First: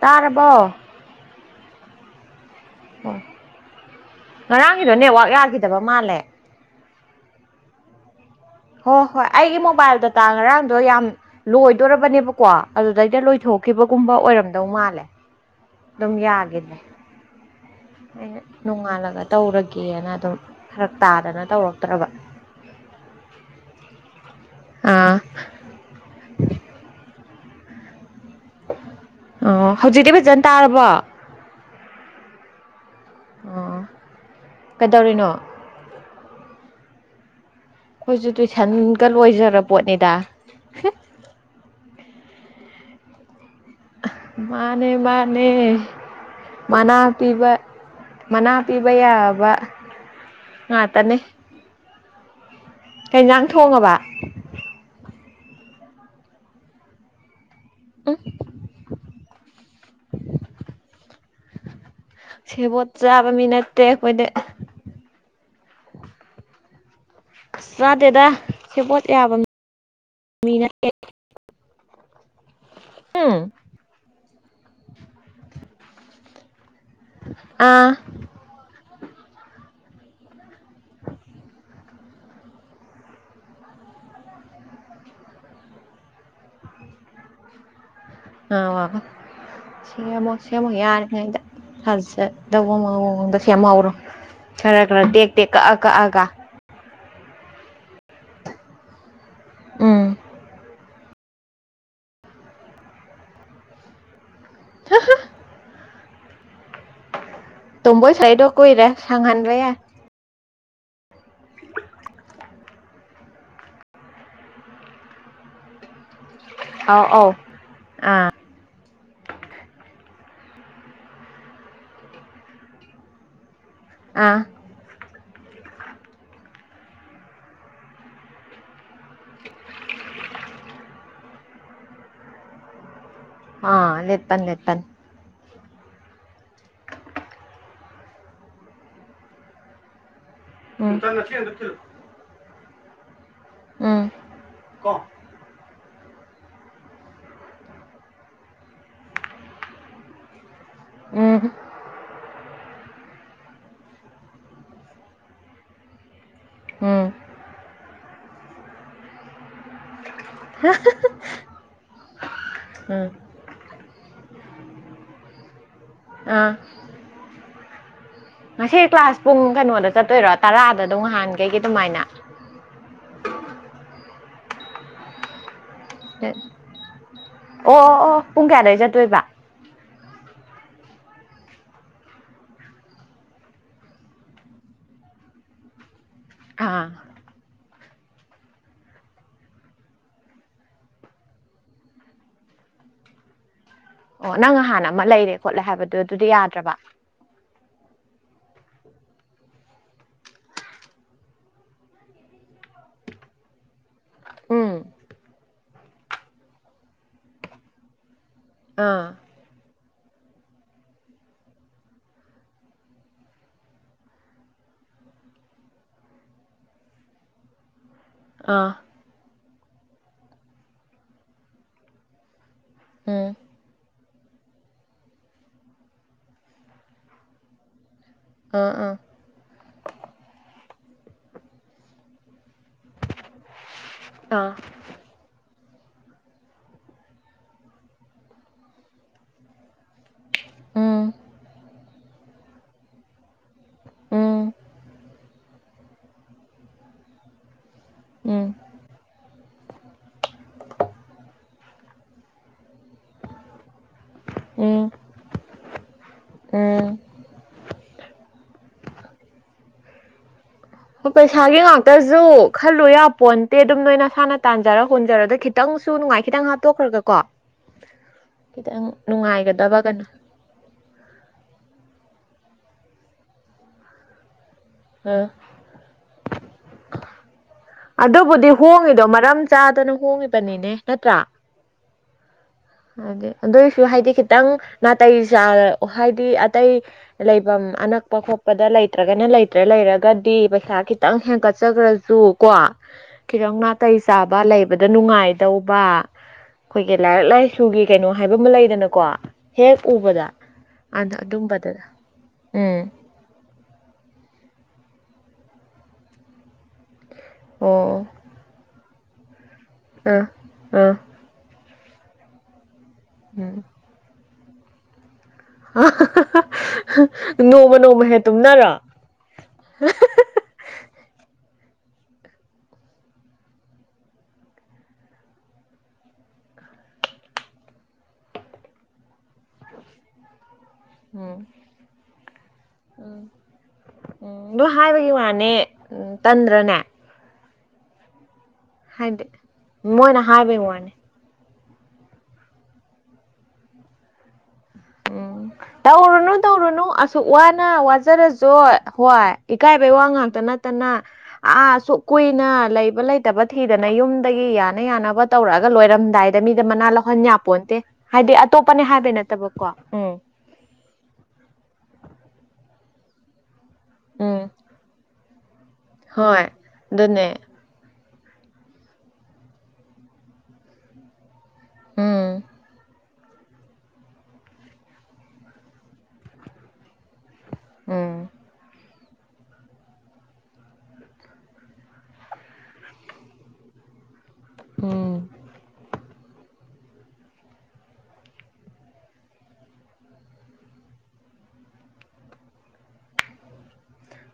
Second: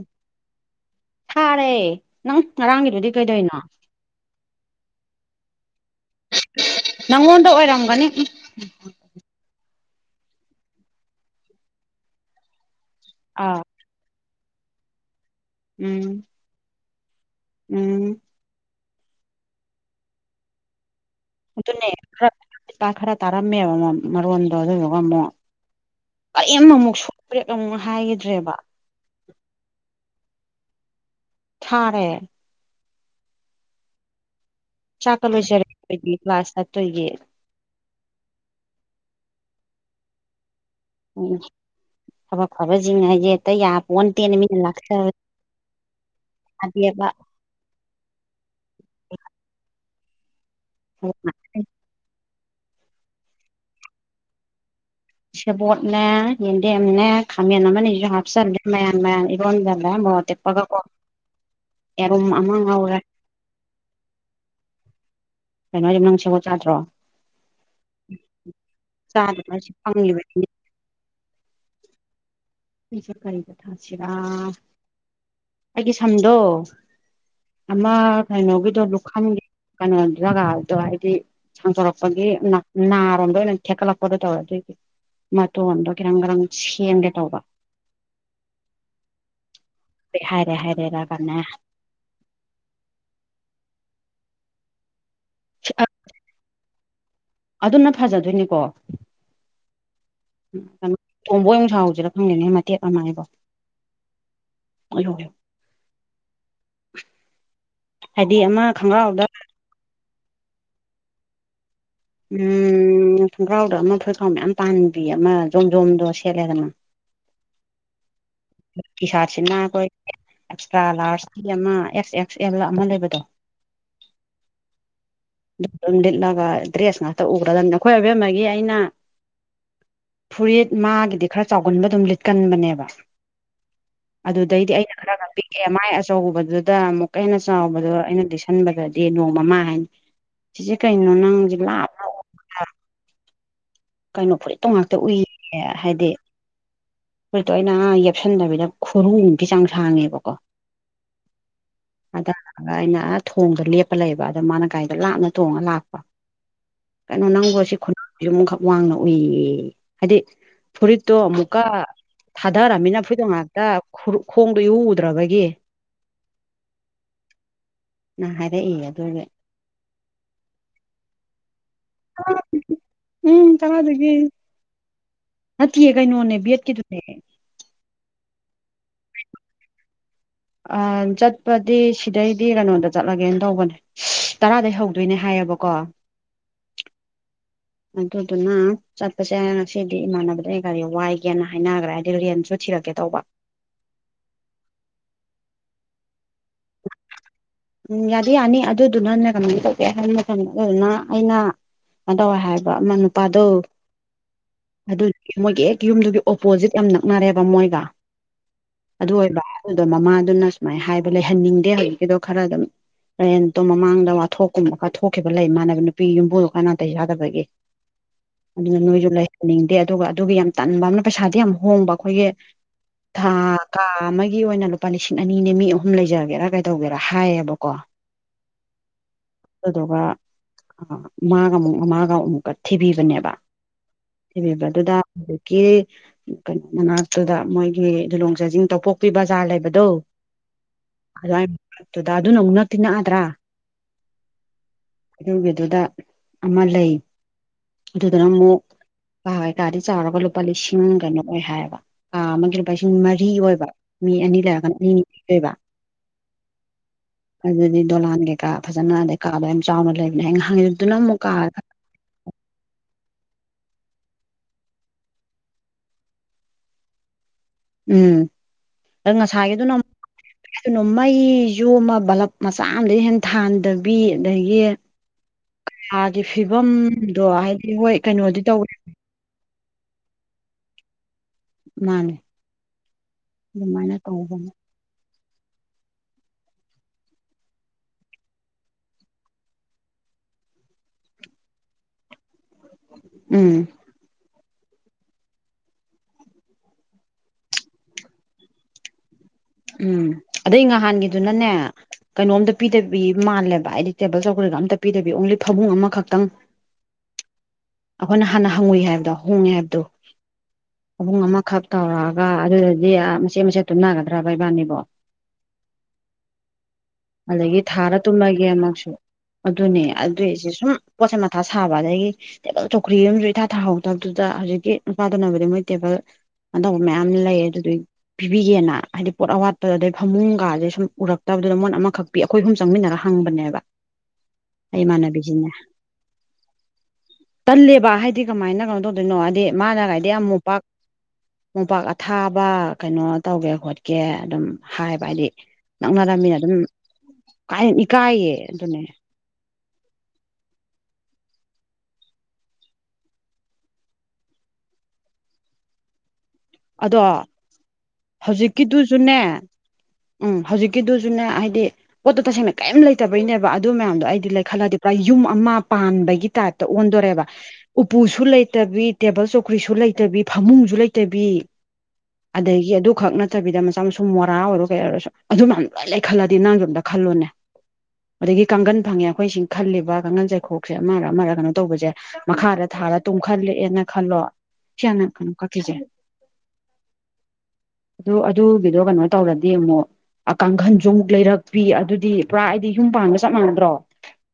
ꯇꯥꯔꯕꯣ ꯊꯥꯔꯦ ꯅꯪ ꯉꯔꯥꯡꯒꯤꯗꯨꯗꯤ ꯑꯣ ꯀꯩꯗꯣꯏꯅꯣ ꯉꯔꯥꯡꯒꯤꯗꯣ ꯅꯦꯠꯋꯥꯛ ꯌꯥꯈꯤꯗꯕ ꯃꯥꯜꯂꯦ ꯅꯪꯉꯣꯟꯗ ꯑꯣꯏꯔꯝꯒꯅꯤ ꯍꯣꯏ ꯍꯣꯏ ꯑꯩꯒꯤ ꯃꯣꯕꯥꯏꯜꯗ ꯇꯥꯡꯉꯔꯥꯡꯗꯣ ꯌꯥꯝ ꯂꯣꯏꯗꯣꯔꯕꯅꯦꯕꯀꯣ ꯑꯗꯨꯗꯩꯗ ꯑꯥ ꯂꯣꯏꯊꯣꯛꯈꯤꯕꯒꯨꯝꯕ ꯑꯣꯏꯔꯝꯗꯧ ꯃꯥꯜꯂꯦ ꯎꯝ ꯑꯗꯨꯝ ꯌꯥꯈꯤꯅꯦ ꯎꯝ ꯑꯩꯅ ꯅꯣꯡꯉꯥꯜꯂꯒ ꯇꯧꯔꯒꯦꯅ ꯑꯗꯨꯝ ꯈꯔꯛ ꯑꯗꯨꯅꯦ ꯈꯔ ꯇꯥꯔꯝꯃꯦꯕ ꯃꯔꯣꯟꯗꯣ ꯑꯗꯨꯗꯨꯒ ꯑꯥ ꯑꯃꯨꯛ ꯀꯔꯤꯝ ꯑꯃꯨꯛ ꯁꯣꯛꯄ꯭ꯔꯦꯨ ꯍꯥꯏꯒꯗ ꯑꯣ ꯍꯧꯖꯤꯛꯇꯤ ꯐꯖꯅ ꯇꯥꯔꯕꯣ ꯊꯥꯔꯦ ꯑ ꯆꯥꯛꯀ ꯂꯣꯏꯖꯔꯦ ꯑꯩꯈꯣꯏꯗꯤ ꯀ꯭ꯂꯥꯁ ꯊꯠꯇꯣꯏꯒꯤ ꯑꯩꯈꯣꯏꯁꯨ ꯇꯨꯏꯁꯟꯒ ꯂꯣꯏꯖꯔ ꯄꯣꯠꯅꯦꯗ ꯎ ꯍꯥꯕ ꯐꯕ ꯆꯤꯡꯅ ꯍꯥꯏ ꯌꯦꯦ ꯃꯥꯅꯦ ꯃꯥꯅꯦ ꯃꯅꯥ ꯌꯥꯗꯦꯕ ꯄꯤꯕ ꯃꯅꯥ ꯄꯤꯕ ꯌꯥꯕ ꯉꯥꯛꯇꯅꯤ ꯀꯩꯩꯅꯥꯡ ꯊꯣꯡꯉꯕ ꯁꯕꯣꯠꯅꯦ ꯌꯦꯟꯗꯦꯝꯅꯦ ꯈꯥꯃꯦꯟ ꯑꯃꯅꯦ ꯏꯖ ꯎꯝ ꯍꯥꯞꯆꯔꯅꯦꯦ ꯃꯌꯥꯥꯟ ꯃꯌꯥꯝ ꯏꯔꯣꯟꯟꯖ ꯂꯝꯕꯣ ꯇꯤꯞꯄꯒ ꯀꯣ ꯌꯥꯔꯨꯝꯝ ꯑꯃ ꯁꯦꯕꯣꯠ ꯉꯥꯎꯔꯦ ꯆꯥꯕ ꯃꯤ ꯅꯠꯇꯦ ꯑꯩꯈꯣꯏꯗꯤ ꯀꯩꯅꯣꯁ ꯅꯪ ꯁꯕ ꯆꯥꯗ꯭ꯔꯣ ꯑꯁ ꯆꯥꯗꯦꯗ ꯁꯦ ꯄꯣꯠ ꯌꯥꯕ ꯆꯥꯗꯕ ꯁꯤ ꯄꯪꯂꯤꯕꯅꯤꯅꯦ ꯃꯤꯅ ꯑꯩꯁꯦ ꯀꯔꯤꯗ ꯊꯥꯁꯤꯔꯥ ꯑꯩꯒꯤ ꯁꯝꯗꯣ ꯑꯥ ꯍꯥꯏ ꯅꯒꯗ ꯂꯗꯨꯈꯒ ꯀꯩꯅꯣ ꯖꯒꯥꯗꯣ ꯍꯥꯏꯗꯤ ꯁꯥꯡꯗꯣꯔꯛꯄꯒꯤ ꯅꯥꯔꯣꯝꯗ ꯑꯣꯏꯅ ꯊꯦꯀꯠꯂꯛꯄꯗꯣ ꯇꯧꯔꯦ ꯑꯗꯨꯑꯣꯏꯗꯤ ꯃ ꯑꯣꯟ ꯀꯤꯔꯪ ꯔꯪꯁꯤ ꯌꯦꯡꯦ ꯇꯧꯕ ꯑ ꯋꯥ ꯁꯦꯝ ꯑꯃꯨꯛ ꯍꯥꯏꯔꯦ ꯁꯦꯝꯃꯨꯛ ꯍꯥꯏꯔꯦꯔꯒꯅꯦ ꯌꯥꯔꯤꯉꯩꯗ ꯐ ꯆꯗꯧꯕ ꯃ ꯃꯑꯣꯡꯗ ꯁꯦꯝꯍꯧꯔꯣ ꯈꯔ ꯈꯔ ꯇꯦꯛ ꯇꯦꯛ ꯀꯛꯑ ꯀꯛꯑ ꯀ ꯑꯗꯨꯅ ꯐꯖꯗꯣꯏꯅꯤꯀꯣ ꯎꯝ ꯀꯣꯝꯕꯣꯏ ꯅꯨꯡꯁꯥꯎꯁꯤꯗ ꯐꯪꯗꯅꯦ ꯃꯇꯦꯛ ꯑꯃ ꯍꯥꯏꯕꯣ ꯑꯣꯏ ꯍꯧ ꯇꯣꯝꯕꯣꯏ ꯍꯥꯏꯗꯤ ꯁꯥꯏꯗꯣ ꯑꯃ ꯀꯨꯏꯔꯦ ꯈꯣꯡꯒ꯭ꯔꯥꯎꯗ ꯁꯪꯍꯟꯕ ꯌꯥꯏ ꯎꯝ ꯈꯣꯡꯒ꯭ꯔꯥꯎꯗ ꯑꯃ ꯐꯣꯏꯈ꯭ꯔꯥꯎ ꯃꯌꯥꯝ ꯄꯥꯍꯟꯕꯤ ꯑꯃ ꯖꯣꯝꯖꯣꯝꯗꯣ ꯁꯤ ꯑ ꯑ ꯑꯥ ꯁꯥꯔꯁꯤꯅ ꯑꯩꯈꯣꯏ ꯑꯦꯛꯁꯇ꯭ꯔꯥ ꯂꯥꯔꯖ ꯐꯤ ꯑꯃ ꯑꯦꯛꯁ ꯑꯦꯛꯁ ꯑꯦꯜ ꯑꯃ ꯂꯩꯕꯗꯣ ꯑꯥ ꯑꯗꯨꯝ ꯂꯤꯠꯂꯒ ꯗ꯭ꯔꯦꯁ ꯉꯥꯛꯇ ꯎꯈ꯭ꯔꯗꯕꯅꯤ ꯑꯩꯈꯣꯏ ꯑꯣꯏꯕꯦꯝ ꯑꯃꯒꯤ ꯑꯩꯅ ꯐꯨꯔꯤꯠ ꯃꯥꯒꯤꯗꯤ ꯈꯔ ꯆꯥꯎꯒꯟꯕ ꯑꯗꯨꯝ ꯂꯤꯠꯀꯟꯕꯅꯦꯕ ꯑꯥ ꯂꯦꯠꯄꯟ ꯑꯗꯨꯗꯩꯗꯤ ꯂꯦꯠꯄꯟ ꯑꯩꯅ ꯈꯔ ꯉꯝꯕꯤ ꯑꯦ ꯃꯥꯏ ꯑꯆꯧꯕꯗꯨꯗ ꯑꯃꯨꯛꯀ ꯍꯦꯟꯅ ꯆꯥꯎꯕꯗꯣ ꯑꯩꯅ ꯇꯁꯟꯕꯗꯗꯤ ꯅꯣꯡꯃꯃꯥ ꯍꯥꯏꯅꯤ ꯁꯤꯁꯦ ꯎꯝ ꯀꯩꯅꯣ ꯅꯪꯁ ꯂꯥꯞ ꯂ ꯎꯝ ꯀꯩꯅꯣ ꯐꯨꯔꯤꯠꯇꯣ ꯉꯥꯛꯇ ꯎꯏꯦ ꯍꯥꯏꯗꯤ ꯍꯧꯠꯇꯣ ꯑꯩꯅꯥ ꯌꯦꯞꯁꯟꯗꯕꯤꯗ ꯈꯨꯔꯨꯗꯤ ꯆꯥꯡ ꯁꯥꯡꯉꯦꯕꯀꯣ ꯎꯝ ꯑꯗ ꯑꯩꯅ ꯊꯣꯡꯗ ꯂꯦꯞꯄ ꯂꯩꯕ ꯑꯗꯣ ꯃꯥꯅ ꯀꯥꯏꯗ ꯂꯥꯞꯅ ꯇꯣꯡꯉ ꯂꯥꯛꯄ ꯎꯝ ꯀꯩꯅꯣ ꯅꯪꯕꯨ ꯁꯤ ꯈꯨꯟꯁꯤ ꯑꯃꯨꯛꯈꯛ ꯋꯥꯡꯅ ꯎꯏꯌꯦ ꯍꯥꯏꯗꯤ ꯐꯨꯔꯤꯠꯇꯣ ꯑꯃꯨꯛꯀ ꯊꯥꯗꯔꯃꯤꯅ ꯎꯝ ꯐꯨꯔꯤꯠꯇꯣ ꯉꯥꯛꯇ ꯈꯣꯡꯗꯣ ꯌꯎ ꯎꯗ꯭ꯔꯕꯒꯤ ꯑꯥ ꯅ ꯍꯥꯏꯔꯛꯏ ꯉꯁꯤ ꯀ꯭ꯂꯥꯁ ꯑꯗꯨꯒꯤ ꯄꯨꯡ ꯀꯩꯅꯣꯗ ꯆꯠꯇꯣꯏꯔꯣ ꯇꯔꯥꯗ ꯑꯗꯨꯝ ꯅꯍꯥꯟꯈꯩꯒꯤ ꯑꯗꯨꯃꯥꯏꯅ ꯎꯝ ꯇꯔꯥꯗꯒꯤ ꯅꯠꯇꯌꯦ ꯀꯩꯅꯣꯅꯦ ꯕꯦꯠꯀꯤꯗꯨꯅꯦ ꯑꯣ ꯑꯣ ꯑꯣ ꯄꯨꯡ ꯀꯌꯥꯗꯋꯥꯏ ꯆꯠꯇꯣꯏꯕ ꯑ ꯆꯠꯄꯗꯤ ꯁꯤꯗꯩꯗꯤ ꯔꯥꯅꯣꯗ ꯆꯠꯂꯒꯦꯅ ꯇꯧꯕꯅꯦ ꯇꯔꯥꯗꯒꯤꯩ ꯍꯧꯗꯣꯏꯅꯦ ꯍꯥꯏꯔꯦ ꯌꯥꯕꯣ ꯀꯣ ꯑꯥ ꯑꯗꯨꯗꯨꯅ ꯆꯠꯄꯁꯦ ꯉꯁꯤꯗꯤ ꯏꯃꯥꯟꯅꯕꯗꯩ ꯀꯔꯤ ꯋꯥꯏꯒꯦꯅ ꯍꯥꯏꯅꯈ꯭ꯔꯦ ꯍꯥꯏꯗꯤ ꯔꯦꯟꯁꯨ ꯊꯤ ꯊꯤꯔꯛꯀꯦ ꯇꯧꯕ ꯑꯣ ꯅꯪ ꯍꯥꯟꯅ ꯑꯃ ꯂꯩꯔꯦ ꯈꯣꯠꯂꯦ ꯍꯥꯏꯕꯗꯨꯣ ꯑꯗꯨꯗꯤ ꯌꯥꯗ꯭ꯔꯕ ꯎꯝ ꯌꯥꯗꯤ ꯌꯥꯅꯤ ꯑꯗꯨꯗꯨꯅꯅ ꯀꯃꯥꯏꯅ ꯇꯧꯒꯦ ꯍꯥꯏꯟꯕ ꯃꯇꯝꯟꯗ ꯑꯗꯨꯅ ꯑꯩꯅ ꯀꯥꯏ ꯇꯧꯋꯦ ꯍꯥꯏꯕ ꯏ ꯅꯨꯄꯥꯗꯨꯣ ꯎꯝ ꯑꯗꯨꯗꯤ ꯃꯣꯏꯒꯤ ꯍꯦꯛ ꯌꯨꯝꯗꯨꯒꯤ ꯑꯣꯄꯣꯖꯤꯠ ꯌꯥꯝ ꯅꯛꯅꯔꯦꯕ ꯃꯣꯏꯒ ꯑꯥ ꯑꯗꯨ ꯑꯣꯏꯕ ꯑꯗꯨꯗꯣ ꯃꯃꯥꯗꯨꯅ ꯁꯨꯃꯥꯏꯅ ꯍꯥꯏꯕ ꯂꯩꯍꯟꯅꯤꯡꯗꯦ ꯍꯧꯖꯤꯛꯀꯤꯗꯣ ꯈꯔ ꯑꯗꯨꯝ ꯍꯦꯟꯇꯣ ꯃꯃꯥꯡꯗ ꯋꯥꯊꯣꯛꯀꯨꯝꯕ ꯈꯔ ꯊꯣꯛꯈꯤꯕ ꯂꯩꯃꯥꯟꯅꯕ ꯅꯨꯄꯤ ꯌꯨꯝꯕꯨꯗꯣ ꯀꯥꯏꯅꯥꯟꯇ ꯌꯥꯗꯕꯒꯤ ꯑꯥ ꯑꯗꯨꯅ ꯅꯣꯏꯁꯨ ꯂꯩꯍꯟꯅꯤꯡꯗꯦ ꯑꯗꯨꯒ ꯑꯗꯨꯒꯤ ꯌꯥꯝ ꯇꯟꯕ ꯑꯃꯅ ꯄꯩꯁꯥꯗꯤ ꯌꯥꯝ ꯍꯣꯡꯕ ꯑꯩꯈꯣꯏꯒꯤ ꯊꯥ ꯎꯝ ꯀꯥ ꯑꯃꯒꯤ ꯑꯣꯏꯅ ꯂꯨꯄꯥ ꯂꯤꯁꯤꯡ ꯑꯅꯤꯅꯦ ꯃꯤ ꯑꯍꯨꯝ ꯂꯩꯖꯒꯦꯔꯥ ꯀꯩ ꯇꯧꯒꯦꯔꯥ ꯈ ꯍꯥꯏꯌꯦꯕꯀꯣ ꯑꯥ ꯑꯥ ꯑꯗꯨꯗꯨꯒ ꯑ ꯃꯥꯒ ꯑꯃꯨꯛ ꯃꯃꯥꯒ ꯑꯃꯨꯛꯀ ꯊꯤꯕꯤꯕꯅꯦꯕ ꯑꯥ ꯊꯤꯕꯤꯕ ꯑꯗꯨꯗ ꯀꯣ ꯃꯅꯥꯛꯇꯨꯗ ꯃꯣꯏꯒꯤ ꯨꯂꯣꯡ ꯆꯥꯖꯤꯡ ꯇꯧꯄꯣꯛꯄꯤ ꯕꯖꯥꯔ ꯂꯩꯕꯗꯣ ꯎꯝ ꯑꯗꯨꯗ ꯑꯗꯨꯅ ꯑꯃꯨꯛ ꯅꯛꯇꯤ ꯅꯛꯑꯗ꯭ꯔꯥ ꯎꯝ ꯑꯗꯨꯒꯤꯗꯨꯗ ꯑꯃ ꯂꯩ ꯑꯗꯨꯗꯨꯅ ꯎꯝ ꯑꯃꯨꯛ ꯀꯥ ꯍꯣꯏ ꯀꯥꯗꯤ ꯆꯥꯎꯔꯒ ꯂꯨꯄꯥ ꯂꯤꯁꯤꯡ ꯀꯩꯅꯣ ꯑꯣꯏ ꯍꯥꯏꯌꯦꯕ ꯀꯥ ꯑꯃꯒꯤ ꯂꯨꯄꯥ ꯂꯤꯁꯤꯡ ꯃꯔꯤ ꯑꯣꯏꯕ ꯃꯤ ꯑꯅꯤ ꯂꯩꯔꯒꯅ ꯎꯝ ꯃꯤꯅꯤꯅꯤ ꯂꯩꯕ [unintelligible] ꯎꯝ ꯑꯗꯨꯗꯤ ꯗꯣꯂꯥꯟ ꯀꯩꯀꯥ ꯐꯖꯅ ꯑꯗꯩ ꯀꯥꯗ ꯌꯥꯝ ꯆꯥꯎꯅ ꯂꯩꯕꯅꯦ ꯑꯩ ꯉꯥꯏꯍꯥꯛ ꯍ ꯄꯩꯁꯥꯒꯤ ꯉꯥꯛꯇꯁꯨ ꯈꯜꯂꯨ ꯌꯥ ꯄꯣꯟ ꯇꯦ ꯑꯗꯨꯝ ꯅꯣꯏ ꯅꯁꯥꯅ ꯇꯥꯟꯖꯔ ꯍꯨꯟꯖꯔꯗ ꯈꯤꯇꯪꯁꯨ ꯅꯨꯡꯉꯥꯏ ꯈꯤꯇꯪ ꯍꯥꯞꯠꯇꯣꯛꯈ꯭ꯔꯒ ꯀꯣ ꯎꯝ ꯑꯣ ꯀꯩꯅꯣ ꯉꯁꯥꯏꯒꯤꯗꯨꯅꯅ ꯃꯩꯁꯨ ꯑꯃ ꯕꯂꯞ ꯃꯆꯥ ꯑꯃꯝꯗꯒꯤ ꯍꯦꯟ ꯊꯥꯗꯕꯤ ꯑꯗꯒꯤ ꯑ ꯀꯥꯒꯤ ꯐꯤꯕꯝꯗꯣ ꯍꯥꯏꯗꯤ ꯍꯣꯏ ꯀꯩꯅꯣꯗꯤ ꯑꯗꯨꯕꯨꯗꯤ ꯇꯧꯋꯦ ꯍꯣꯡꯉꯤꯗꯣ ꯃꯔꯝ ꯆꯥꯗꯅ ꯍꯣꯡꯉꯤꯕꯅꯤꯅꯦ ꯅꯠꯇ꯭ꯔꯥ ꯃꯥꯅꯦ ꯍꯥꯏꯗꯤ ꯑꯗꯨꯏꯁꯨ ꯑꯗꯨꯃꯥꯏꯅ ꯍꯥꯏꯗꯤ ꯈꯤꯇꯪ ꯇꯧꯕꯅꯦ ꯅꯥꯇꯩ ꯍꯥꯏꯗꯤ ꯑꯇꯩ ꯂꯩꯐꯝ ꯑꯅꯛꯄ ꯈꯣꯠꯄꯗ ꯂꯩꯇ꯭ꯔꯒꯅ ꯂꯩ ꯠꯇ ꯂꯩꯔꯒꯗꯤ ꯄꯩꯁꯥ ꯈꯤꯇꯪ ꯍꯦꯟꯀꯠꯆꯈ꯭ꯔꯁꯨ ꯀꯣ ꯈꯤꯇꯪ ꯎꯝ ꯅꯥꯇꯩ ꯆꯥꯕ ꯂꯩꯕ ꯕꯗ ꯅꯨꯡꯉꯥꯏꯗꯧꯕ ꯑꯩꯈꯣꯏꯒꯤ ꯂꯥꯏꯔꯤꯛ ꯂꯥꯏꯁꯨꯒꯤ ꯀꯩꯅꯣ ꯍꯥꯏꯕ ꯑꯃ ꯂꯩꯗꯅꯀꯣ ꯍꯦꯛ ꯎꯝ ꯎꯕꯗ ꯑꯗꯩ ꯑꯗ ꯅꯍꯥꯟꯒꯤꯗꯨꯅꯅꯦ ꯑꯗꯨꯝꯕꯗ ꯀꯩꯅꯣꯝꯇ ꯎꯝ ꯄꯤꯗꯕꯤ ꯃꯥꯜꯂꯦꯕ ꯍꯥꯏꯗꯤ ꯇꯦꯕꯜ ꯆꯧꯀ꯭ꯔꯔꯤꯒ ꯇꯞꯄꯤꯤꯗꯕꯤ ꯑꯣꯡꯂꯤ ꯐꯃꯨꯡ ꯑꯃꯈꯛꯇꯪ ꯑꯣ ꯑꯩꯈꯣꯏꯅ ꯍꯥꯟꯅ ꯍꯪꯉꯨꯏ ꯍꯥꯏꯕ ꯑꯍꯣꯡꯉꯦ ꯍꯥꯏꯕꯗꯨ ꯑꯥ ꯑꯥ ꯑꯍꯣꯡ ꯑꯃꯈꯛ ꯇꯧꯔꯛꯑꯒ ꯑꯗꯨꯗ ꯑꯗꯨꯗꯤ ꯃꯆꯦꯠ ꯎꯝ ꯃꯆꯦꯠ ꯇꯨꯝꯅꯒꯗ꯭ꯔꯥꯕ ꯏꯕꯥꯅꯤꯕꯣ ꯑꯗꯒꯤ ꯅꯣꯡꯃ ꯊꯥꯔ ꯅꯣꯡꯃ ꯍꯦ ꯇꯨꯝꯃꯒꯦ ꯇꯨꯝꯅꯔ ꯑꯃꯨꯛꯁꯨ ꯑꯗꯨꯅꯦ ꯑꯗꯨꯏꯁꯦ ꯁꯨꯝ ꯄꯣꯠꯆꯩ ꯃꯊꯥ ꯁꯥꯕ ꯑꯗꯒꯤ ꯇꯦꯕꯜ ꯆꯧꯈ꯭ꯔꯤ ꯑꯃꯁꯨ ꯏꯊꯥ ꯊꯥꯍꯧꯗꯕꯗꯨꯗ ꯍꯧꯖꯤꯛꯀꯤ ꯅꯨꯄꯥꯗꯨꯅꯕꯨꯗꯤ ꯃꯣꯏ ꯇꯦꯕꯜ ꯑꯧꯕ ꯃꯌꯥꯝ ꯂꯩ ꯑꯗꯨꯗꯩ ꯄꯤꯕꯤꯒꯦꯅ ꯍꯥꯏꯗꯤ ꯄꯣꯠ ꯑꯋꯥꯠꯄꯗ ꯑꯗꯩ ꯐꯃꯨꯡꯒꯥꯁꯦ ꯎꯝ ꯎꯔꯛꯇꯕꯗꯨꯗ ꯃꯣꯟ ꯑꯃꯈꯛ ꯄꯤ ꯑꯩꯈꯣꯏ ꯑꯍꯨꯝ ꯆꯪꯃꯤꯟꯅꯔ ꯎꯝ ꯍꯪꯕꯅꯦꯕ ꯎꯝ ꯑꯗꯨꯣ ꯑꯩ ꯍꯥꯏꯕꯒꯤ ꯏꯃꯥꯟꯅꯕꯤꯁꯤꯅꯦ ꯋꯥꯅꯦ ꯇꯟꯗ꯭ꯔꯅꯦ ꯇꯜꯂꯦꯕ ꯍꯥꯏꯗꯤ ꯀꯃꯥꯏꯅ ꯀꯩꯅꯣ ꯇꯧꯗꯣꯏꯅꯣ ꯍꯥꯏꯗꯤ ꯃꯥꯅ ꯍꯥꯏꯗꯤ ꯃꯣꯏꯅ ꯌꯥꯝ ꯍꯥꯏꯕꯩ ꯃꯨꯄꯥꯛ ꯋꯥꯅꯤ ꯃꯣꯝꯄꯥꯛ ꯑꯊꯥꯕ ꯀꯩꯅꯣ ꯇꯧꯒꯦ ꯈꯣꯠꯀꯦ ꯑꯗꯨꯝ ꯍꯥꯏꯕ ꯍꯥꯏꯗꯤ ꯎꯝ ꯇꯧꯔꯨꯅꯨ ꯅꯛꯅꯔꯝꯃꯤꯅ ꯑꯗꯨꯝ ꯇꯧꯔꯨꯅꯨ ꯑꯁꯨꯛ ꯀꯥꯏ ꯋꯥꯅ ꯏꯀꯥꯏꯌꯦ ꯋꯥꯖꯔꯁꯨ ꯑꯗꯨꯅꯦ ꯍꯣꯏ ꯏꯀꯥꯏꯕꯩ ꯋꯥ ꯉꯥꯛꯇ ꯅꯠꯇꯅ ꯑꯥ ꯑꯁꯨ ꯀꯨꯏꯅ ꯂꯩꯕ ꯂꯩꯇꯕ ꯊꯤꯗꯅ ꯌꯨꯝꯗꯒꯤ ꯌꯥꯅ ꯌꯥꯅꯕ ꯇꯧꯔꯛꯑꯒ ꯂꯣꯏꯔꯝꯗꯥꯏꯗ ꯗ ꯃꯤꯗ ꯃꯅꯥ ꯑꯗꯣ ꯂꯧꯍꯟ ꯌꯥꯄꯣꯟꯟꯇꯦ ꯍꯥꯏꯗꯤ ꯑꯇꯣꯞꯄꯅꯦ ꯍꯥꯏꯕꯩ ꯍꯧꯖꯤꯛꯀꯤꯗꯨꯁꯨꯅꯦ ꯅꯠꯇꯕ ꯎꯝ ꯍꯧꯖꯤꯛꯀꯤꯗꯨꯁꯨꯅꯦ ꯍꯥꯏꯗꯤ ꯄꯣꯠꯇꯣ ꯇꯁꯦꯡꯅ ꯀꯔꯤꯝ ꯂꯩꯇꯕꯩꯅꯦꯕ ꯑꯗꯨ ꯃꯌꯥꯝꯗꯣ ꯑꯩꯗꯤ ꯎꯝ ꯂꯩꯈꯠꯂꯗꯤ ꯄꯨꯔꯥ ꯌꯨꯝ ꯑꯃ ꯄꯥꯟꯕꯒꯤ ꯍꯣꯏ ꯇꯥꯏꯞꯇ ꯑꯣꯟꯗꯣꯔꯦꯕ ꯑꯗꯨꯅꯦ ꯄꯨꯁꯨ ꯂꯩꯇꯕꯤ ꯇꯦꯕꯜ ꯆꯧꯈ꯭ꯔꯤꯁꯨ ꯂꯩꯇꯕꯤ ꯐꯃꯨꯡꯁꯨ ꯂꯩꯇꯕꯤ ꯎꯝ ꯑꯗꯒꯤ ꯑꯗꯨꯈꯛ ꯅ ꯆꯠꯇꯕꯤꯗ ꯃꯆꯥ ꯃꯁꯨꯨꯝ ꯃꯣꯔꯥ ꯑꯣꯏꯔꯣ ꯀꯩ ꯑꯣꯏꯔꯁꯨ ꯑꯗꯨ ꯃꯌꯥꯝ ꯂꯣꯏꯅ ꯂꯩ ꯈꯠꯂꯗꯤ ꯅꯪꯥꯡꯗꯣꯝꯗ ꯈꯜꯂꯣꯅꯦ ꯎꯝ ꯑꯣꯗꯒꯤ ꯀꯪꯒꯟ ꯐꯪꯉꯌꯥ ꯑꯩꯈꯣꯏꯁꯤꯡ ꯈꯜꯂꯤꯕ ꯀꯥꯡꯈꯜ ꯆꯥꯏꯈꯣꯛꯁꯦ ꯑꯃꯔ ꯑꯃꯔ ꯀꯩꯅꯣ ꯇꯧꯕꯁꯦ ꯃꯈꯥꯗ ꯊꯥꯔ ꯇꯨꯝꯈꯠꯂꯛꯑꯦꯅ ꯈꯜꯂꯣ ꯀꯌꯥꯅ ꯎꯝ ꯀꯅꯣ ꯀꯀ ꯆꯥꯏ [unintelligible] ꯑꯗꯨ ꯑꯗꯨꯒꯤꯗꯣ ꯀꯩꯅꯣ ꯇꯧꯔꯗꯤ ꯑꯃꯨꯛ ꯀꯥꯡꯈꯟꯁꯨ ꯑꯃꯨꯛ ꯂꯩꯔꯛꯄꯤ ꯑꯗꯨꯗꯤ ꯄꯨꯔꯥ ꯑꯩꯗꯤ ꯌꯨꯝ ꯄꯥꯟꯕꯥꯟꯒ ꯆꯞ ꯃꯥꯟꯅꯗ꯭ꯔꯣ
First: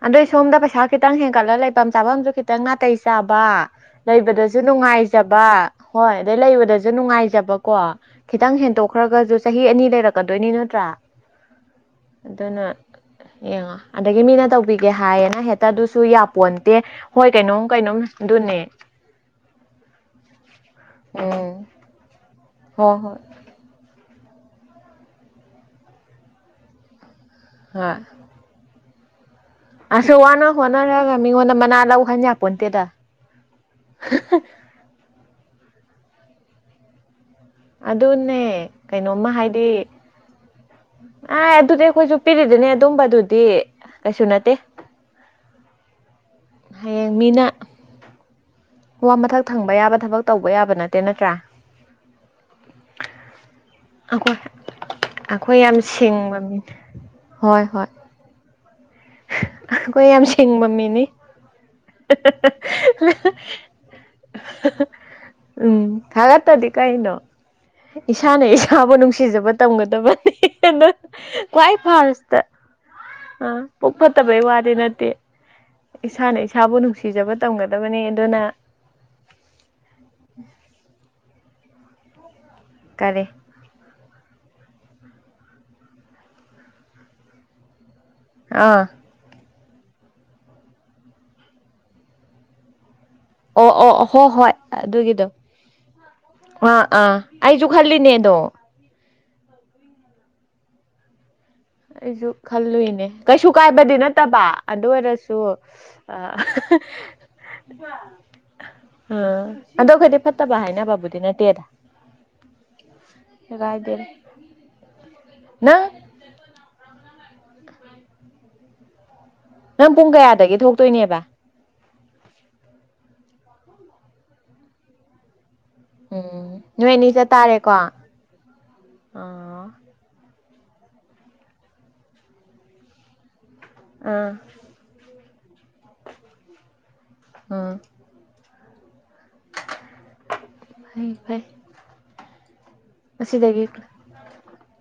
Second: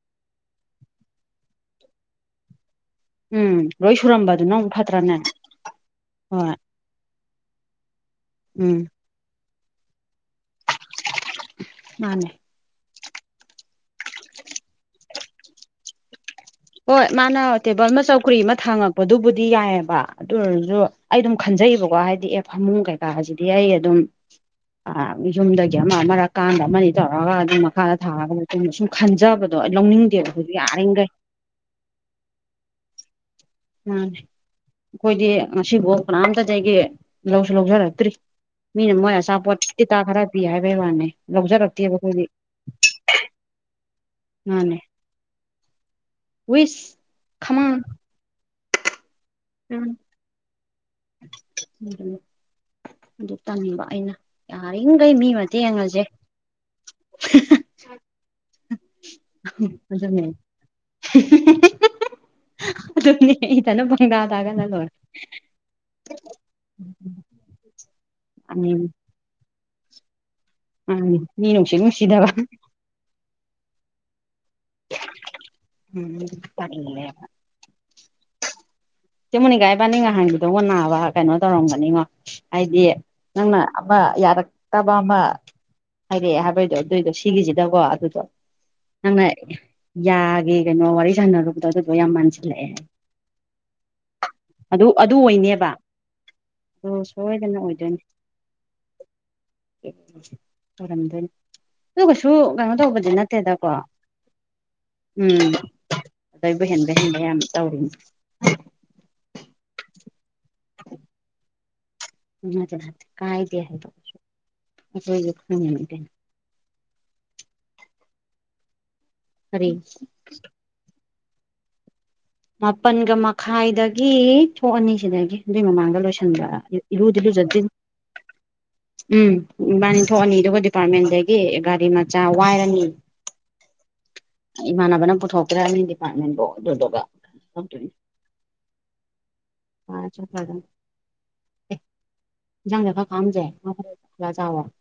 ꯑꯗꯩ ꯁꯣꯝꯗ ꯄꯩꯁꯥ ꯈꯤꯇꯪ ꯍꯦꯟꯒꯠꯂꯒ ꯂꯩꯐꯝ ꯆꯥꯐꯝꯁꯨ ꯈꯤꯇꯪ ꯉꯇꯩꯩ ꯎꯝ ꯆꯥꯕ ꯂꯣꯏ ꯁꯨꯔꯝꯕꯗꯨꯅ ꯂꯩꯕꯗꯁꯨ ꯑꯃꯨꯛ ꯐꯠꯇ꯭ꯔꯅꯦ ꯅꯨꯡꯉꯥꯏꯖꯕ ꯍꯣꯏ ꯑꯗꯩ ꯂꯩꯕꯗꯁꯨ ꯅꯨꯡꯉꯥꯏꯖꯕ ꯀꯣ ꯈꯤꯇꯪ ꯎꯝ ꯍꯦꯟꯗꯣꯛꯈ꯭ꯔꯒꯁꯨ ꯆꯍꯤ ꯑꯅꯤ ꯂꯩꯔꯛꯀꯗꯣꯏꯅꯤ ꯅꯠꯇ꯭ꯔꯥ ꯃꯥꯅꯦ ꯑꯗꯨꯅ ꯌꯦꯡꯉꯣ ꯑꯗꯒꯤ ꯃꯤꯅ ꯇꯧꯕꯤꯒꯦ ꯍꯥꯏꯌꯦꯅ ꯍꯦꯛꯇ ꯑꯗꯨꯁꯨ ꯌꯥꯄꯣꯟꯇꯦ ꯍꯣꯏ ꯃꯥꯅ ꯀꯩꯅꯣꯝ ꯇꯦꯕꯜ ꯑꯃ ꯀꯩꯅꯣꯝ ꯆꯧꯀ꯭ꯔꯤ ꯑꯃ ꯑꯗꯨꯅꯦ ꯊꯥꯡꯉꯛꯄꯗꯨꯕꯨꯗꯤ ꯌꯥꯏꯑꯕ ꯑꯗꯨ ꯑꯣꯏꯔꯁꯨ ꯑꯩ ꯑꯗꯨꯝ ꯎꯝ ꯈꯟꯖꯩꯌꯦꯕꯀꯣ ꯍꯥꯏꯗꯤ ꯑꯦꯐ ꯐꯃꯨꯡ ꯍꯣꯏ ꯀꯩꯀꯥ ꯍꯣꯏ ꯍꯥꯏꯁꯤꯗꯤ ꯑꯩ ꯑꯗꯨꯝ ꯑ ꯌꯨꯝꯗꯒꯤ ꯑꯃ ꯑꯃꯔꯛꯀꯥꯟꯗ ꯑꯃꯅꯤ ꯇꯧꯔꯒ ꯑꯗꯨꯝ ꯃꯈꯥꯗ ꯊꯥꯔꯒꯗ ꯁꯨꯝ ꯈꯟꯖꯕ ꯑꯁ ꯋꯥꯅ ꯍꯣꯠꯅꯔꯒ ꯃꯤꯉꯣꯟꯗ ꯃꯅꯥ ꯂꯧꯟꯖꯄ ꯅꯠꯇꯦꯗ ꯎ ꯑꯩꯈꯣꯏꯗꯤ ꯉꯁꯤꯐꯥꯎ ꯀꯅꯥꯝꯇ ꯂꯩꯒꯦ ꯂꯧꯁꯨ ꯂꯧꯖꯔꯛꯇ꯭ꯔꯤ ꯑꯗꯨꯅꯦ ꯃꯤꯅ ꯃꯣꯏ ꯀꯩꯅꯣꯝꯃ ꯑꯆꯥꯄꯣꯠ ꯍꯥꯏꯗꯤ ꯇꯤꯇꯥ ꯈꯔ ꯄꯤ ꯍꯥꯏꯕꯩ ꯋꯥꯅꯤ ꯂꯧꯖꯔꯛꯇꯦꯕ ꯑꯩꯈꯣꯏ ꯆꯄꯤꯔꯤꯗꯨꯅꯦ ꯑꯗꯨꯝꯕꯗꯨꯗꯤ ꯀꯩꯁꯨ ꯅꯠꯇꯦ ꯃꯥꯅꯦ ꯋꯤꯁ ꯍꯌꯦꯡ ꯃꯤꯅ ꯈꯃꯥꯡ ꯋꯥ ꯃꯊꯛ ꯊꯪꯕ ꯌꯥꯕ ꯊꯕꯛ ꯇꯧꯕ ꯌꯥꯕ ꯅꯠꯇꯦ ꯅꯠꯇ꯭ꯔꯥ ꯑꯗꯨ ꯇꯥꯅꯤꯡꯕ ꯑꯩꯅ ꯑꯩꯈꯣꯏ ꯌꯥꯔꯤꯈꯩ ꯃꯤ ꯑꯩꯈꯣꯏ ꯌꯥꯝ ꯃꯇꯦꯡꯒꯁꯦ ꯁꯤꯡꯕ ꯃꯤꯅꯦ ꯍꯣꯏ ꯍꯣꯏ ꯑꯩꯈꯣꯏ ꯑꯗꯨꯅꯦ ꯌꯥꯝ ꯁꯤꯡꯕ ꯃꯤꯅꯤ ꯑꯗꯨꯅꯦ ꯏꯊꯟꯗ ꯄꯪꯇꯥ ꯇꯥꯒꯠꯂ ꯂꯣꯏꯔꯦ [unintelligible] ꯎꯝ ꯊꯒ ꯇꯗꯤ ꯀꯥꯏꯅꯣ ꯏꯁꯥꯅ ꯏꯁꯥꯕꯨ ꯅꯨꯡꯁꯤꯖꯕ ꯇꯝꯒꯗꯕꯅꯤ ꯃꯤ ꯭ꯋꯥꯏ ꯅꯨꯡꯁꯤ ꯅꯨꯡꯁꯤꯗꯕ ꯐꯥꯁ ꯑ ꯐ ꯐꯠꯇꯕꯩ ꯋꯥꯗꯤ ꯅꯠꯇꯦ ꯎꯝ ꯏꯁꯥꯅ ꯏꯁꯥꯕꯨ ꯇꯜꯂꯦꯕ ꯅꯨꯡꯁꯤꯖꯕ ꯇꯝꯒꯗꯕꯅꯤ ꯑꯗꯨꯅ ꯆꯦꯃꯨꯅꯤꯀꯥꯏ ꯏꯕꯥꯅꯤ ꯉꯍꯥꯟꯒꯤꯗꯧꯒ ꯅꯥꯕ ꯀꯩꯅꯣ ꯇꯧꯔꯝꯒꯅꯤꯉꯣ ꯍꯥꯏꯗꯤ ꯀꯔꯤ ꯅꯪꯅ ꯑꯃ ꯌꯥꯔꯛꯇꯕ ꯑꯃ ꯍꯥꯏꯔꯛꯑꯦ ꯍꯥꯏꯕꯩꯗꯣ ꯑꯗꯨꯏꯗꯣ ꯁꯤꯒꯤꯁꯤꯗꯀꯣ ꯑꯗꯨ ꯑꯥ ꯑꯥꯏ ꯌꯥꯒꯦ ꯀꯩꯅꯣ ꯋꯥꯔꯤ ꯁꯥꯟꯅꯔꯨꯕꯗꯣ ꯑꯗꯨꯗꯣ ꯌꯥꯝ ꯃꯥꯟꯁꯤꯜꯂꯛꯑꯦ ꯑꯣ ꯑꯣ ꯍꯣ ꯍꯣꯏ ꯑꯗꯨ ꯑꯗꯨ ꯑꯗꯨꯒꯤꯗꯣ ꯑꯣꯏꯅꯦꯕ ꯑꯥ ꯑꯗꯨ ꯑꯥ ꯑꯩꯁꯨ ꯈꯜꯂꯤꯅꯦꯗꯣ ꯃꯔꯔꯝꯗ ꯑꯩꯁꯨ ꯈꯜꯂꯨꯏꯅꯦ ꯀꯩꯁꯨ ꯀꯥꯏꯕꯗꯤ ꯅꯠꯇꯕ ꯑꯗꯨ ꯑꯣꯏꯔꯁꯨ ꯎꯝ ꯑ [inaudible] ꯑꯗꯩꯕꯨ ꯍꯦꯟꯕ ꯍꯦꯟꯕ ꯌꯥꯝ ꯇꯧꯔꯤꯅꯤ ꯑ ꯑꯗꯣ ꯑꯩꯈꯗꯤ ꯐꯠꯇꯕ ꯍꯥꯏꯅꯕꯕꯨꯗꯤ ꯅꯠꯇꯦꯗ ꯉ ꯅ ꯀꯥꯏꯗꯤ ꯍꯥꯏꯅ ꯀꯥꯏꯗꯦꯗ ꯅꯪ ꯀꯔꯤ ꯅꯪ ꯄꯨꯡ ꯀꯌꯥꯗꯒꯤ ꯊꯣꯛꯇꯣꯏꯅꯦꯕ ꯃꯥꯄꯜꯒ ꯃꯈꯥꯏꯗꯒꯤ ꯊꯣꯛ ꯑꯅꯤꯁꯤꯗꯒꯤ ꯑꯗꯨꯏ ꯃꯃꯥꯡꯒ ꯂꯣꯏꯁꯤꯟꯕ ꯎꯝ ꯅꯣꯏ ꯑꯅꯤ ꯏꯂꯨꯗꯤ ꯂꯨꯖꯠꯁꯤꯟ ꯆꯠꯇꯥꯔꯦꯀꯣ ꯑ ꯑꯥ ꯎꯝꯕꯥꯅꯤ ꯊꯅꯤꯗ ꯗꯤꯄꯥꯔꯠꯃꯦꯟꯗꯒꯤ ꯒꯥꯔꯤ ꯃꯆꯥ ꯋꯥꯏꯔꯅꯤ ꯑꯥ ꯏꯃꯥꯟꯅꯕꯅ ꯄꯨꯊꯣꯛꯀ꯭ꯔ ꯍꯥꯏꯕꯅꯤ ꯗꯤꯄꯥꯔꯠꯃꯦꯟꯕꯨꯣ ꯑꯗꯨꯗꯨꯒ ꯇꯧꯗꯣꯏꯅꯦ ꯑ ꯆꯄ꯭ꯔꯗ ꯐꯩ ꯑꯦ ꯌꯥꯪꯒꯦ ꯉꯗꯒꯤ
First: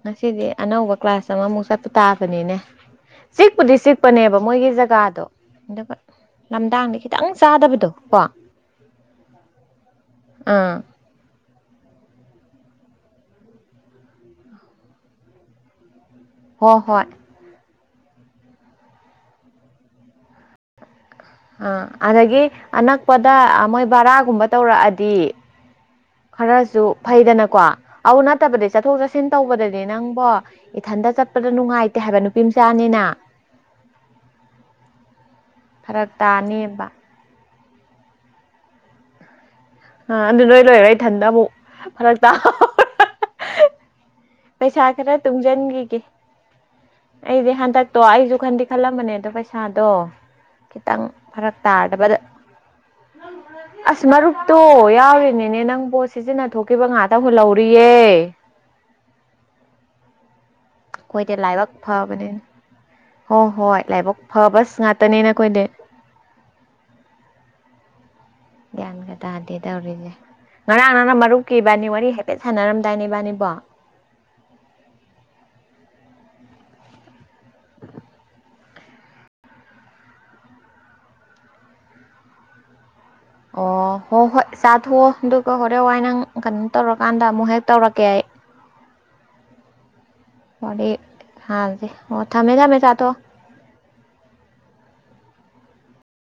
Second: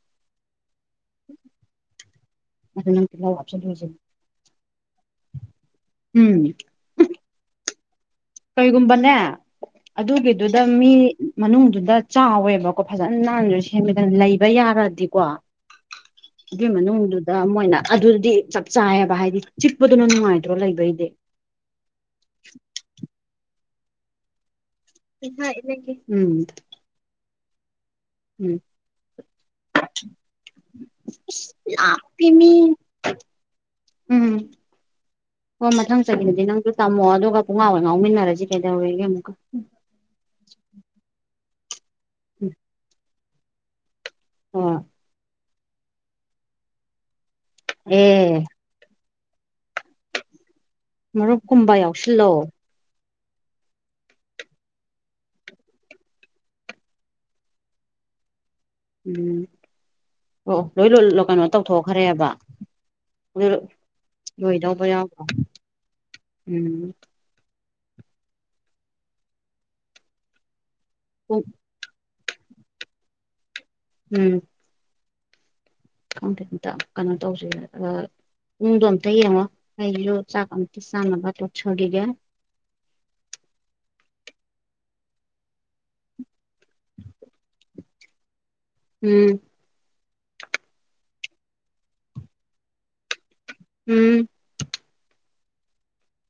ꯉꯁꯤꯗꯤ ꯑꯅꯧꯕ ꯀ꯭ꯂꯥꯁ ꯑꯃꯃꯨꯛ ꯆꯠꯄ ꯇꯥꯕꯅꯤꯅꯦ ꯑꯗꯨ ꯅꯪ ꯇꯤꯜꯍꯧ ꯆꯤꯛꯄꯨꯗꯤ ꯍꯥꯞꯆꯤꯜꯂꯨꯁꯤꯅꯦ ꯆꯤꯛꯄꯅꯦꯕ ꯃꯣꯏꯒꯤ ꯖꯒꯥꯗꯣ ꯑꯗꯨꯒ ꯎꯝ ꯂꯝꯗꯥꯡꯗ ꯈꯤꯇꯪ ꯆꯥꯗꯕꯗꯣ ꯀꯣ ꯀꯩꯒꯨꯝꯕꯅꯦ ꯑꯗꯨꯒꯤꯗꯨꯗ ꯑꯥ ꯃꯤ ꯃꯅꯨꯡꯗꯨꯗ ꯆꯥꯎꯋꯦꯕꯀꯣ ꯐꯖꯅ ꯅꯥꯟ ꯁꯦꯝꯃꯦꯗꯅ ꯂꯩꯕ ꯌꯥꯔꯗꯤꯀꯣ ꯑꯗꯨꯏ ꯍꯣ ꯍꯣꯏ ꯃꯅꯨꯡꯗꯨꯗ ꯃꯣꯏꯅ ꯑꯗꯨꯗꯤ ꯆꯞ ꯆꯥꯏꯌꯦꯕ ꯍꯥꯏꯗꯤ ꯆꯤꯛꯄꯗꯨꯅ ꯅꯨꯡꯉꯥꯏꯗ꯭ꯔꯣ ꯂꯩꯕꯩꯗꯤ ꯑ ꯑꯗꯨꯗꯒꯤ ꯑꯅꯛꯄꯗ ꯃꯣꯏꯕꯔꯥꯒꯨꯝꯕ ꯇꯧꯔꯛꯑꯗꯤ ꯎꯝ ꯈꯔꯁꯨ ꯐꯩꯗꯅꯀꯣ ꯑꯗꯨ ꯎꯝ ꯅꯠꯇꯕꯗꯤ ꯆꯠꯊꯣꯛ ꯆꯠꯁꯤꯟ ꯇꯧꯕꯗꯗꯤ ꯅꯪꯕꯣ ꯏꯊꯟꯇ ꯆꯠꯄꯗ ꯅꯨꯡꯉꯥꯏꯇꯦ ꯍꯥꯏꯕ ꯂꯥꯞꯄꯤ ꯅꯨꯄꯤ ꯃꯤ ꯃꯆꯥꯅꯤꯅ ꯎꯝ ꯎꯝ ꯍꯣꯏ ꯃꯊꯪ ꯐꯔꯛ ꯆꯍꯤꯒꯤꯗꯨꯗꯤ ꯅꯪꯁꯨ ꯇꯥꯅꯦꯕ ꯇꯝꯃꯣ ꯑꯗꯨꯒ ꯄꯨꯡꯉꯥ ꯍ ꯉꯥꯎꯃꯤꯟꯅꯔꯁꯤ ꯀꯩꯗꯧꯔꯒꯦ ꯑꯃꯨꯛꯀ ꯑ ꯑꯗꯨ ꯅꯣꯏ ꯂꯣꯏꯔꯦ ꯏꯊꯟꯗꯕꯨꯧ ꯐꯔꯛ ꯆꯥ ꯎꯝ ꯍꯣꯏ ꯄꯩꯁꯥ ꯈꯔ ꯇꯨꯡꯁꯤꯟꯈꯤꯒꯦ ꯑꯩꯗꯤ ꯍꯟꯗꯛꯇꯣ ꯑꯩꯁꯨ ꯑꯦ ꯈꯟꯗꯤ ꯈꯜꯂꯝꯕꯅꯦꯗ ꯑꯗꯣ ꯄꯩꯁꯥꯗꯣ ꯈꯤꯇꯪ ꯐꯔꯛ ꯃꯔꯨꯞꯀꯨꯝꯕ ꯇꯥꯗꯕꯗ ꯌꯥꯎꯁꯤꯜꯂꯣ ꯑꯁ ꯃꯔꯨꯞꯇꯣ ꯌꯥꯎꯔꯤꯅꯤꯅꯦ ꯅꯪ ꯄꯣꯠ ꯁꯤꯖꯤꯟꯅ ꯊꯣꯛꯈꯤꯕ ꯉꯥꯛꯇꯪꯈꯨꯣꯏꯍꯧꯔꯤꯌꯦ ꯎꯝ ꯑꯣ ꯂꯣꯏ ꯑꯩꯈꯣꯏꯗꯤ ꯀꯩꯅꯣ ꯂꯥꯏꯕꯛ ꯇꯧꯊꯣꯛꯈ꯭ꯔꯦꯕ ꯐꯕꯅꯤꯅ ꯑꯗꯨ ꯍꯣꯏ ꯍꯣꯏ ꯂꯥꯏꯕꯛ ꯐꯕꯁ ꯂꯣꯏꯗꯕ ꯌꯥꯕ ꯉꯥꯛꯇꯅꯦ ꯅꯈꯣꯏꯗꯤ ꯎꯝ ꯒ꯭ꯌꯥꯟꯒ ꯇꯥꯗꯦ ꯇꯧꯔꯤꯁꯦ ꯉꯔꯥꯡ ꯅꯔꯥꯡ ꯄꯨꯡ ꯃꯔꯨꯞ ꯀꯤꯕꯅꯤ ꯋꯥꯔꯤ ꯍꯥꯏꯐꯦꯠ ꯁꯥꯟꯅꯔꯝꯗꯥꯏꯅꯦ ꯕꯥꯅꯤꯕꯣ ꯎꯝ ꯀ ꯀꯩꯅꯣ ꯇꯧꯁꯦ ꯎꯗꯣꯇ ꯌꯦꯡꯉꯣ ꯑꯩ ꯌꯣ ꯆꯀ ꯁꯅꯅꯕ ꯆꯒ ꯑꯣ ꯍꯣ ꯍꯣꯏ ꯆꯠ ꯍꯗꯀ ꯍꯣꯔꯦ ꯋꯥꯥꯏ ꯅꯪ ꯀꯩꯅꯣ ꯇꯧꯔꯀꯥꯟꯗ ꯑꯃꯨꯛ ꯍꯦꯛ ꯇꯧꯔꯛꯀꯦ ꯑꯩ ꯎꯝ ꯃ ꯍ ꯑꯣ ꯊꯃꯦ ꯊꯃꯦ ꯆꯥꯇꯣ ꯎꯝ